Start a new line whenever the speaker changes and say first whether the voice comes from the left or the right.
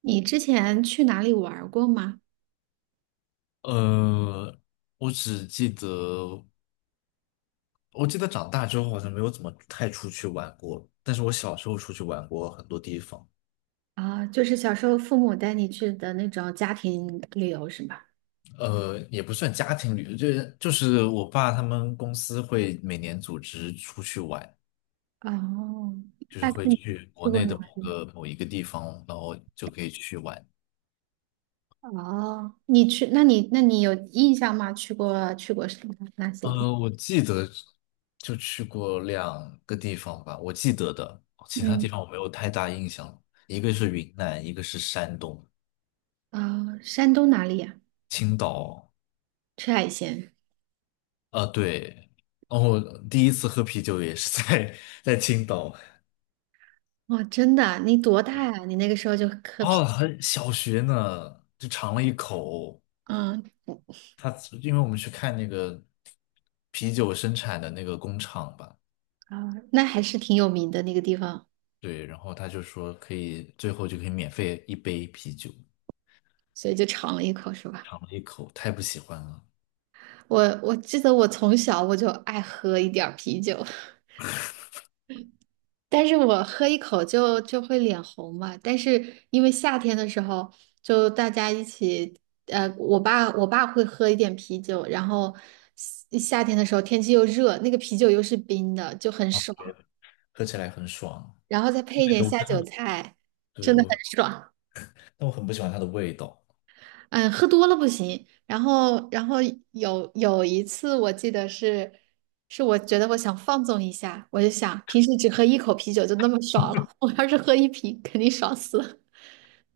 right: 你之前去哪里玩儿过吗？
left: 呃，我只记得，我记得长大之后好像没有怎么太出去玩过，但是我小时候出去玩过很多地方。
right: 啊，就是小时候父母带你去的那种家庭旅游是吧？
left: 也不算家庭旅游，就是我爸他们公司会每年组织出去玩，
right: 哦，
left: 就是
right: 大概
left: 会
right: 你
left: 去
right: 去
left: 国
right: 过
left: 内
right: 哪
left: 的
right: 里？
left: 某一个地方，然后就可以去玩。
right: 哦，你去，那你有印象吗？去过什么哪些地
left: 我记得就去过2个地方吧，我记得的，
right: 方
left: 其他地
right: 嗯，
left: 方我没有太大印象，一个是云南，一个是山东，
right: 啊，哦山东哪里呀、
left: 青岛。
right: 吃海鲜
left: 啊对，然后第一次喝啤酒也是在 在青岛。
right: 哦，真的啊，你多大呀、你那个时候就喝啤，
left: 哦，很小学呢，就尝了一口。
right: 嗯，
left: 他因为我们去看那个啤酒生产的那个工厂吧，
right: 啊，那还是挺有名的那个地方，
left: 对，然后他就说可以，最后就可以免费1杯啤酒，
right: 所以就尝了一口，是吧？
left: 尝了一口，太不喜欢了。
right: 我记得我从小我就爱喝一点儿啤酒，但是我喝一口就会脸红嘛。但是因为夏天的时候，就大家一起，我爸会喝一点啤酒，然后夏天的时候天气又热，那个啤酒又是冰的，就很
left: 啊，
right: 爽，
left: 对，喝起来很爽。
right: 然后再配一点
left: 对，
right: 下酒菜，真的
left: 我，
right: 很爽。
left: 但我很不喜欢它的味道。
right: 嗯，喝多了不行。然后有一次我记得是。是我觉得我想放纵一下，我就想平时只喝一口啤酒就那么爽了，我要是喝一瓶肯定爽死了。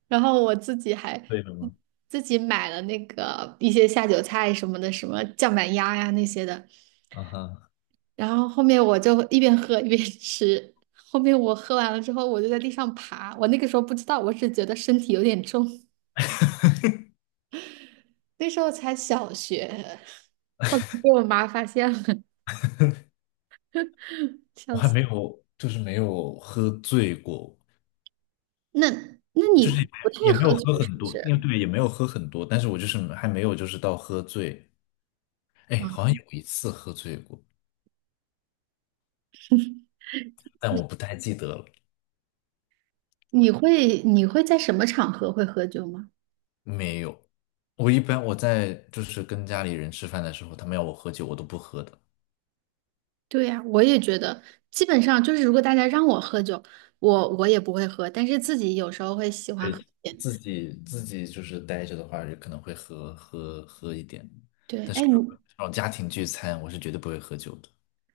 right: 然后我自己还
left: 为什么？
right: 自己买了那个一些下酒菜什么的，什么酱板鸭呀那些的。
left: 啊哈，
right: 然后后面我就一边喝一边吃。后面我喝完了之后，我就在地上爬。我那个时候不知道，我只觉得身体有点重。那时候才小学，后来被我妈发现了，
left: 我
right: 笑
left: 还
right: 死。
left: 没有，就是没有喝醉过。
right: 那那
left: 就
right: 你
left: 是也
right: 不太
left: 也没
right: 喝
left: 有
right: 酒
left: 喝
right: 是
left: 很
right: 不
left: 多，因为
right: 是？
left: 对，也没有喝很多，但是我就是还没有就是到喝醉。哎，
right: 啊，
left: 好像有一次喝醉过，但我不太记得了。
right: 你会在什么场合会喝酒吗？
left: 没有，我一般我在就是跟家里人吃饭的时候，他们要我喝酒，我都不喝的。
right: 对呀，我也觉得，基本上就是如果大家让我喝酒，我也不会喝，但是自己有时候会喜欢喝一
left: 对，
right: 点。
left: 自己就是待着的话，就可能会喝一点，
right: 对，
left: 但是
right: 哎
left: 这
right: 你
left: 种家庭聚餐，我是绝对不会喝酒的。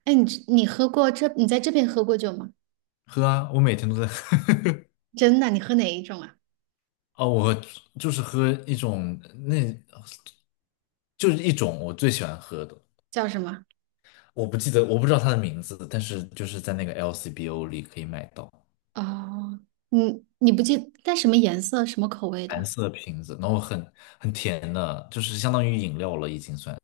right: 哎你你喝过这你在这边喝过酒吗？
left: 喝啊，我每天都在喝。
right: 真的，你喝哪一种啊？
left: 哦，我就是喝一种那，就是一种我最喜欢喝的。
right: 叫什么？
left: 我不记得，我不知道它的名字，但是就是在那个 LCBO 里可以买到
right: 哦，你你不记带什么颜色、什么口味
left: 蓝
right: 的？
left: 色瓶子，然后很甜的，就是相当于饮料了已经算。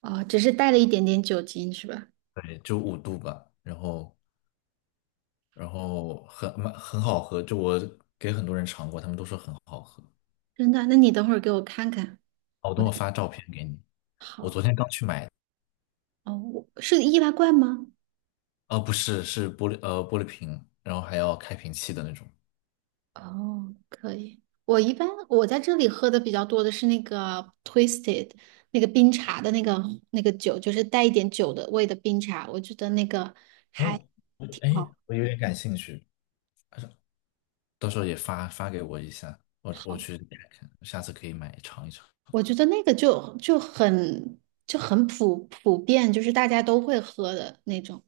right: 哦，只是带了一点点酒精是吧？
left: 对，就5度吧，然后很好喝，就我给很多人尝过，他们都说很好喝。
right: 真的，那你等会儿给我看看。
left: 好，我
right: 我
left: 等我发照片给你，我
right: 好，
left: 昨天刚去买的。
right: 哦，我是易拉罐吗？
left: 哦，不是，是玻璃瓶，然后还要开瓶器的那种。
right: 哦，可以。我一般在这里喝的比较多的是那个 Twisted，那个冰茶的那个酒，就是带一点酒的味的冰茶，我觉得那个还
left: 哦，
right: 挺好。
left: 我有点感兴趣，到时候也发给我一下，我
right: 好，
left: 去看看，下次可以买尝一尝。
right: 我觉得那个就很就很普遍，就是大家都会喝的那种，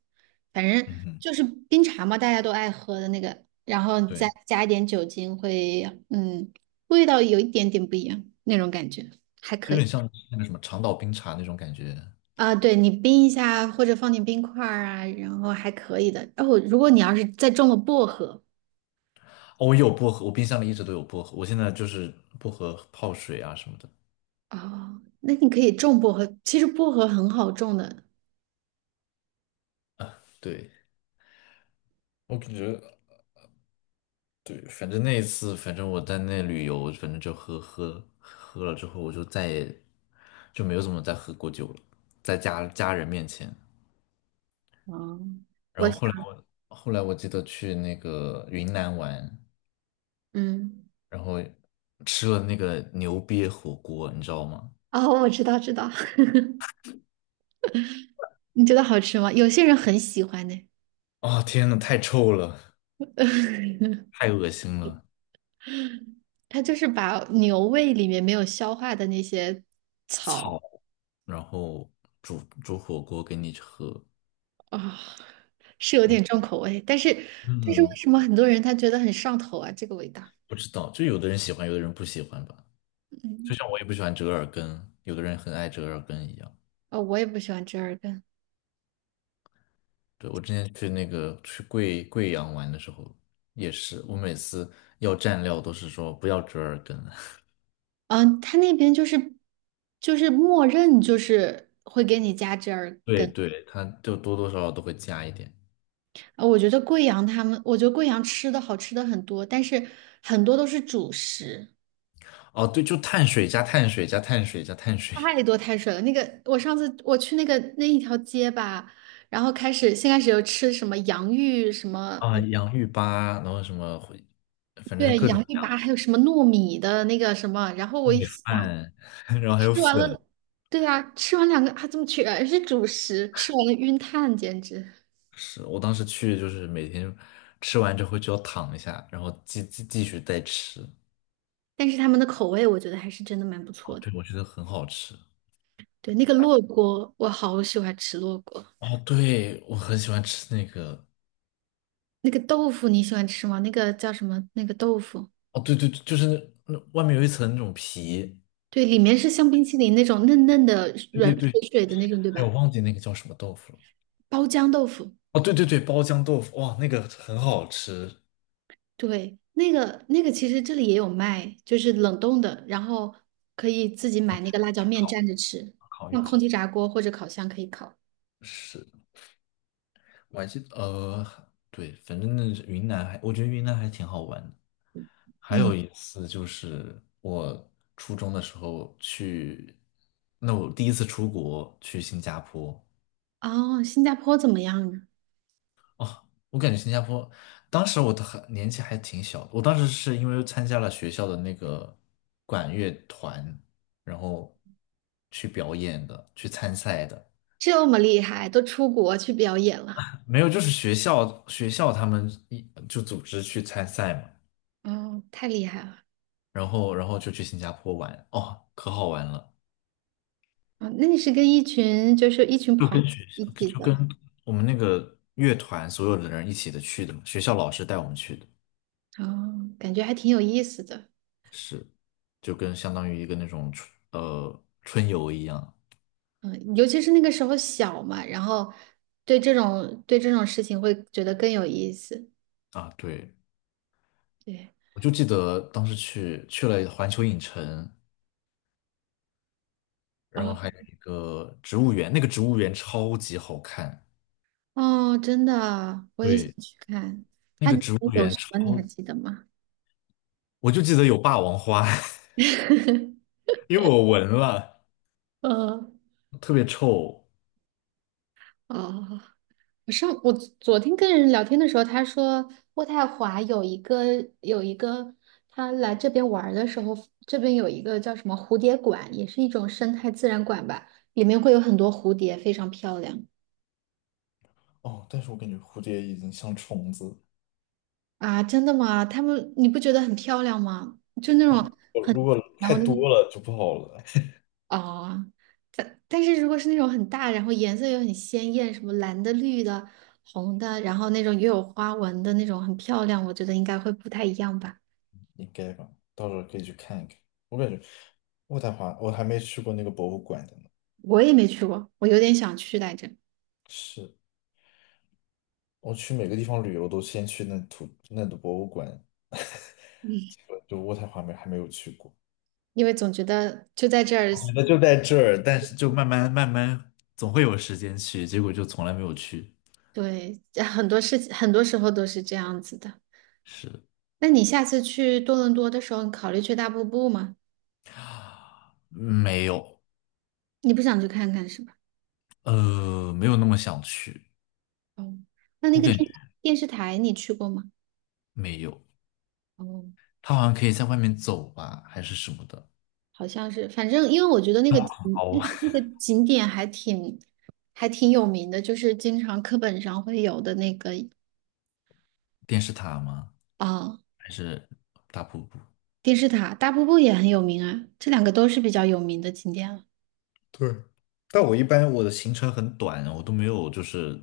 right: 反正
left: 嗯哼，
right: 就是冰茶嘛，大家都爱喝的那个，然后再
left: 对，
right: 加一点酒精会，嗯，味道有一点点不一样那种感觉，还
left: 就
right: 可
left: 有点
right: 以。
left: 像那个什么长岛冰茶那种感觉。
right: 啊，对，你冰一下或者放点冰块儿啊，然后还可以的。哦，如果你要是再种了薄荷，
left: 哦，我有薄荷，我冰箱里一直都有薄荷，我现在就是薄荷泡水啊什么的。
right: 哦，那你可以种薄荷。其实薄荷很好种的。
left: 对，我感觉，对，反正那一次，反正我在那旅游，反正就喝了之后，我就再也就没有怎么再喝过酒了，在家家人面前。
right: 哦，
left: 然
right: 我
left: 后
right: 想
left: 后来我记得去那个云南玩，
right: 嗯，
left: 然后吃了那个牛瘪火锅，你知道吗？
right: 哦，我知道，知道。你觉得好吃吗？有些人很喜欢呢。
left: 啊天呐，太臭了，太恶心了。
right: 他就是把牛胃里面没有消化的那些草
left: 草，然后煮火锅给你喝。
right: 啊，是有
left: 我
right: 点重口味。但是，但是为
left: 嗯，
right: 什么很多人他觉得很上头啊？这个味道，
left: 不知道，就有的人喜欢，有的人不喜欢吧。就
right: 嗯，
left: 像我也不喜欢折耳根，有的人很爱折耳根一样。
right: 哦，我也不喜欢折耳根。
left: 对，我之前去那个去贵阳玩的时候也是，我每次要蘸料都是说不要折耳根。
right: 嗯，他那边就是默认就是会给你加折耳
left: 对
right: 根。
left: 对，它就多多少少都会加一点。
right: 啊我觉得贵阳他们，我觉得贵阳吃的好吃的很多，但是很多都是主食，
left: 哦，对，就碳水加碳水加碳水加碳水。
right: 太多碳水了。那个我上次我去那个那一条街吧，然后先开始有吃什么洋芋什么，
left: 啊，洋芋粑，然后什么回反正是
right: 对，
left: 各种
right: 洋芋
left: 各
right: 粑，
left: 样
right: 还有什么糯米的那个什么，然后我
left: 糯
right: 一
left: 米
right: 想，
left: 饭，然后还有
right: 吃完
left: 粉。
right: 了，对呀、吃完两个还怎么全是主食，吃完了晕碳，简直。
left: 是我当时去就是每天吃完之后就要躺一下，然后继续再吃。
right: 但是他们的口味我觉得还是真的蛮不
left: 啊，
right: 错的。
left: 对，我觉得很好吃。
right: 对，那个烙锅我好喜欢吃烙锅。
left: 哦，对，我很喜欢吃那个。
right: 那个豆腐你喜欢吃吗？那个叫什么？那个豆腐，
left: 哦，对就是那外面有一层那种皮。
right: 对，里面是像冰淇淋那种嫩嫩的、
left: 对
right: 软
left: 对
right: 水
left: 对，
right: 水的那种，对
left: 哎，我
right: 吧？
left: 忘记那个叫什么豆腐了。
right: 包浆豆腐，
left: 哦，对对对，包浆豆腐，哇，那个很好吃。
right: 对，那个其实这里也有卖，就是冷冻的，然后可以自己买那个辣椒面蘸着吃，用空气炸锅或者烤箱可以烤。
left: 是，我还记得，对，反正云南还，我觉得云南还挺好玩的。还
right: 嗯，
left: 有一次就是我初中的时候去，那我第一次出国去新加坡。
right: 哦，新加坡怎么样啊？
left: 哦，我感觉新加坡当时我的很年纪还挺小的，我当时是因为参加了学校的那个管乐团，然后去表演的，去参赛的。
right: 这么厉害，都出国去表演了。
left: 没有，就是学校他们就组织去参赛嘛，
right: 哦，太厉害了。
left: 然后就去新加坡玩。哦，可好玩了，
right: 哦，那你是跟一群就是一群
left: 就
right: 朋友
left: 跟学
right: 一
left: 校就
right: 起的吗？
left: 我们那个乐团所有的人一起的去的嘛，学校老师带我们去的。
right: 哦，感觉还挺有意思的。
left: 是，就跟相当于一个那种春游一样。
right: 嗯，尤其是那个时候小嘛，然后对这种事情会觉得更有意思。
left: 啊，对，
right: 对，
left: 我就记得当时去了环球影城，然后
right: 哦
left: 还有一个植物园，那个植物园超级好看。
right: 哦，真的啊，我也想
left: 对，
right: 去看。
left: 那
right: 他
left: 个植物
right: 有
left: 园
right: 什么你还
left: 超，
right: 记得吗？
left: 我就记得有霸王花。因为我闻了，
right: 嗯，
left: 特别臭。
right: 哦。我上我昨天跟人聊天的时候，他说渥太华有一个，他来这边玩儿的时候，这边有一个叫什么蝴蝶馆，也是一种生态自然馆吧，里面会有很多蝴蝶，非常漂亮
left: 哦，但是我感觉蝴蝶已经像虫子，
right: 啊！真的吗？他们你不觉得很漂亮吗？就那种，
left: 我如果
right: 然
left: 太
right: 后那个
left: 多了就不好了。
right: 啊，但但是如果是那种很大，然后颜色又很鲜艳，什么蓝的、绿的、红的，然后那种又有花纹的那种，很漂亮，我觉得应该会不太一样吧。
left: 应该吧？到时候可以去看一看。我感觉渥太华，我还没去过那个博物馆的呢。
right: 我也没去过，我有点想去来着，
left: 是，我去每个地方旅游都先去那的博物馆，
right: 嗯，
left: 结果就渥太华没还没有去过。
right: 因为总觉得就在这儿，
left: 我觉得就在这儿，但是就慢慢，总会有时间去，结果就从来没有去。
right: 对，很多事情很多时候都是这样子的。
left: 是，
right: 那你下次去多伦多的时候，你考虑去大瀑布吗？
left: 没有，
right: 你不想去看看是吧？
left: 没有那么想去。
right: 哦，那那
left: 我
right: 个
left: 感觉
right: 电电视台你去过吗？
left: 没有，
right: 哦，
left: 他好像可以在外面走吧，还是什么的。
right: 好像是，反正因为我觉得那个景那
left: 哦，
right: 个那个景点还挺有名的，就是经常课本上会有的那个
left: 电视塔吗？
right: 啊、
left: 还是大瀑布？
right: 电视塔，大瀑布也很有名啊，这两个都是比较有名的景点了。
left: 对，但我一般我的行程很短，我都没有就是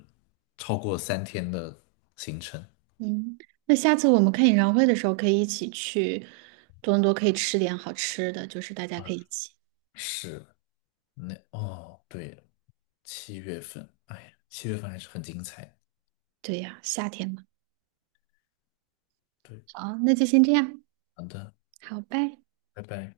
left: 超过3天的行程。
right: 嗯，那下次我们看演唱会的时候，可以一起去多伦多，可以吃点好吃的，就是大家可以一起。
left: 是，对，七月份，哎呀，七月份还是很精彩。
right: 对呀，夏天嘛。
left: 对，
right: 好，那就先这样，
left: 好的，
right: 好，拜。
left: 拜拜。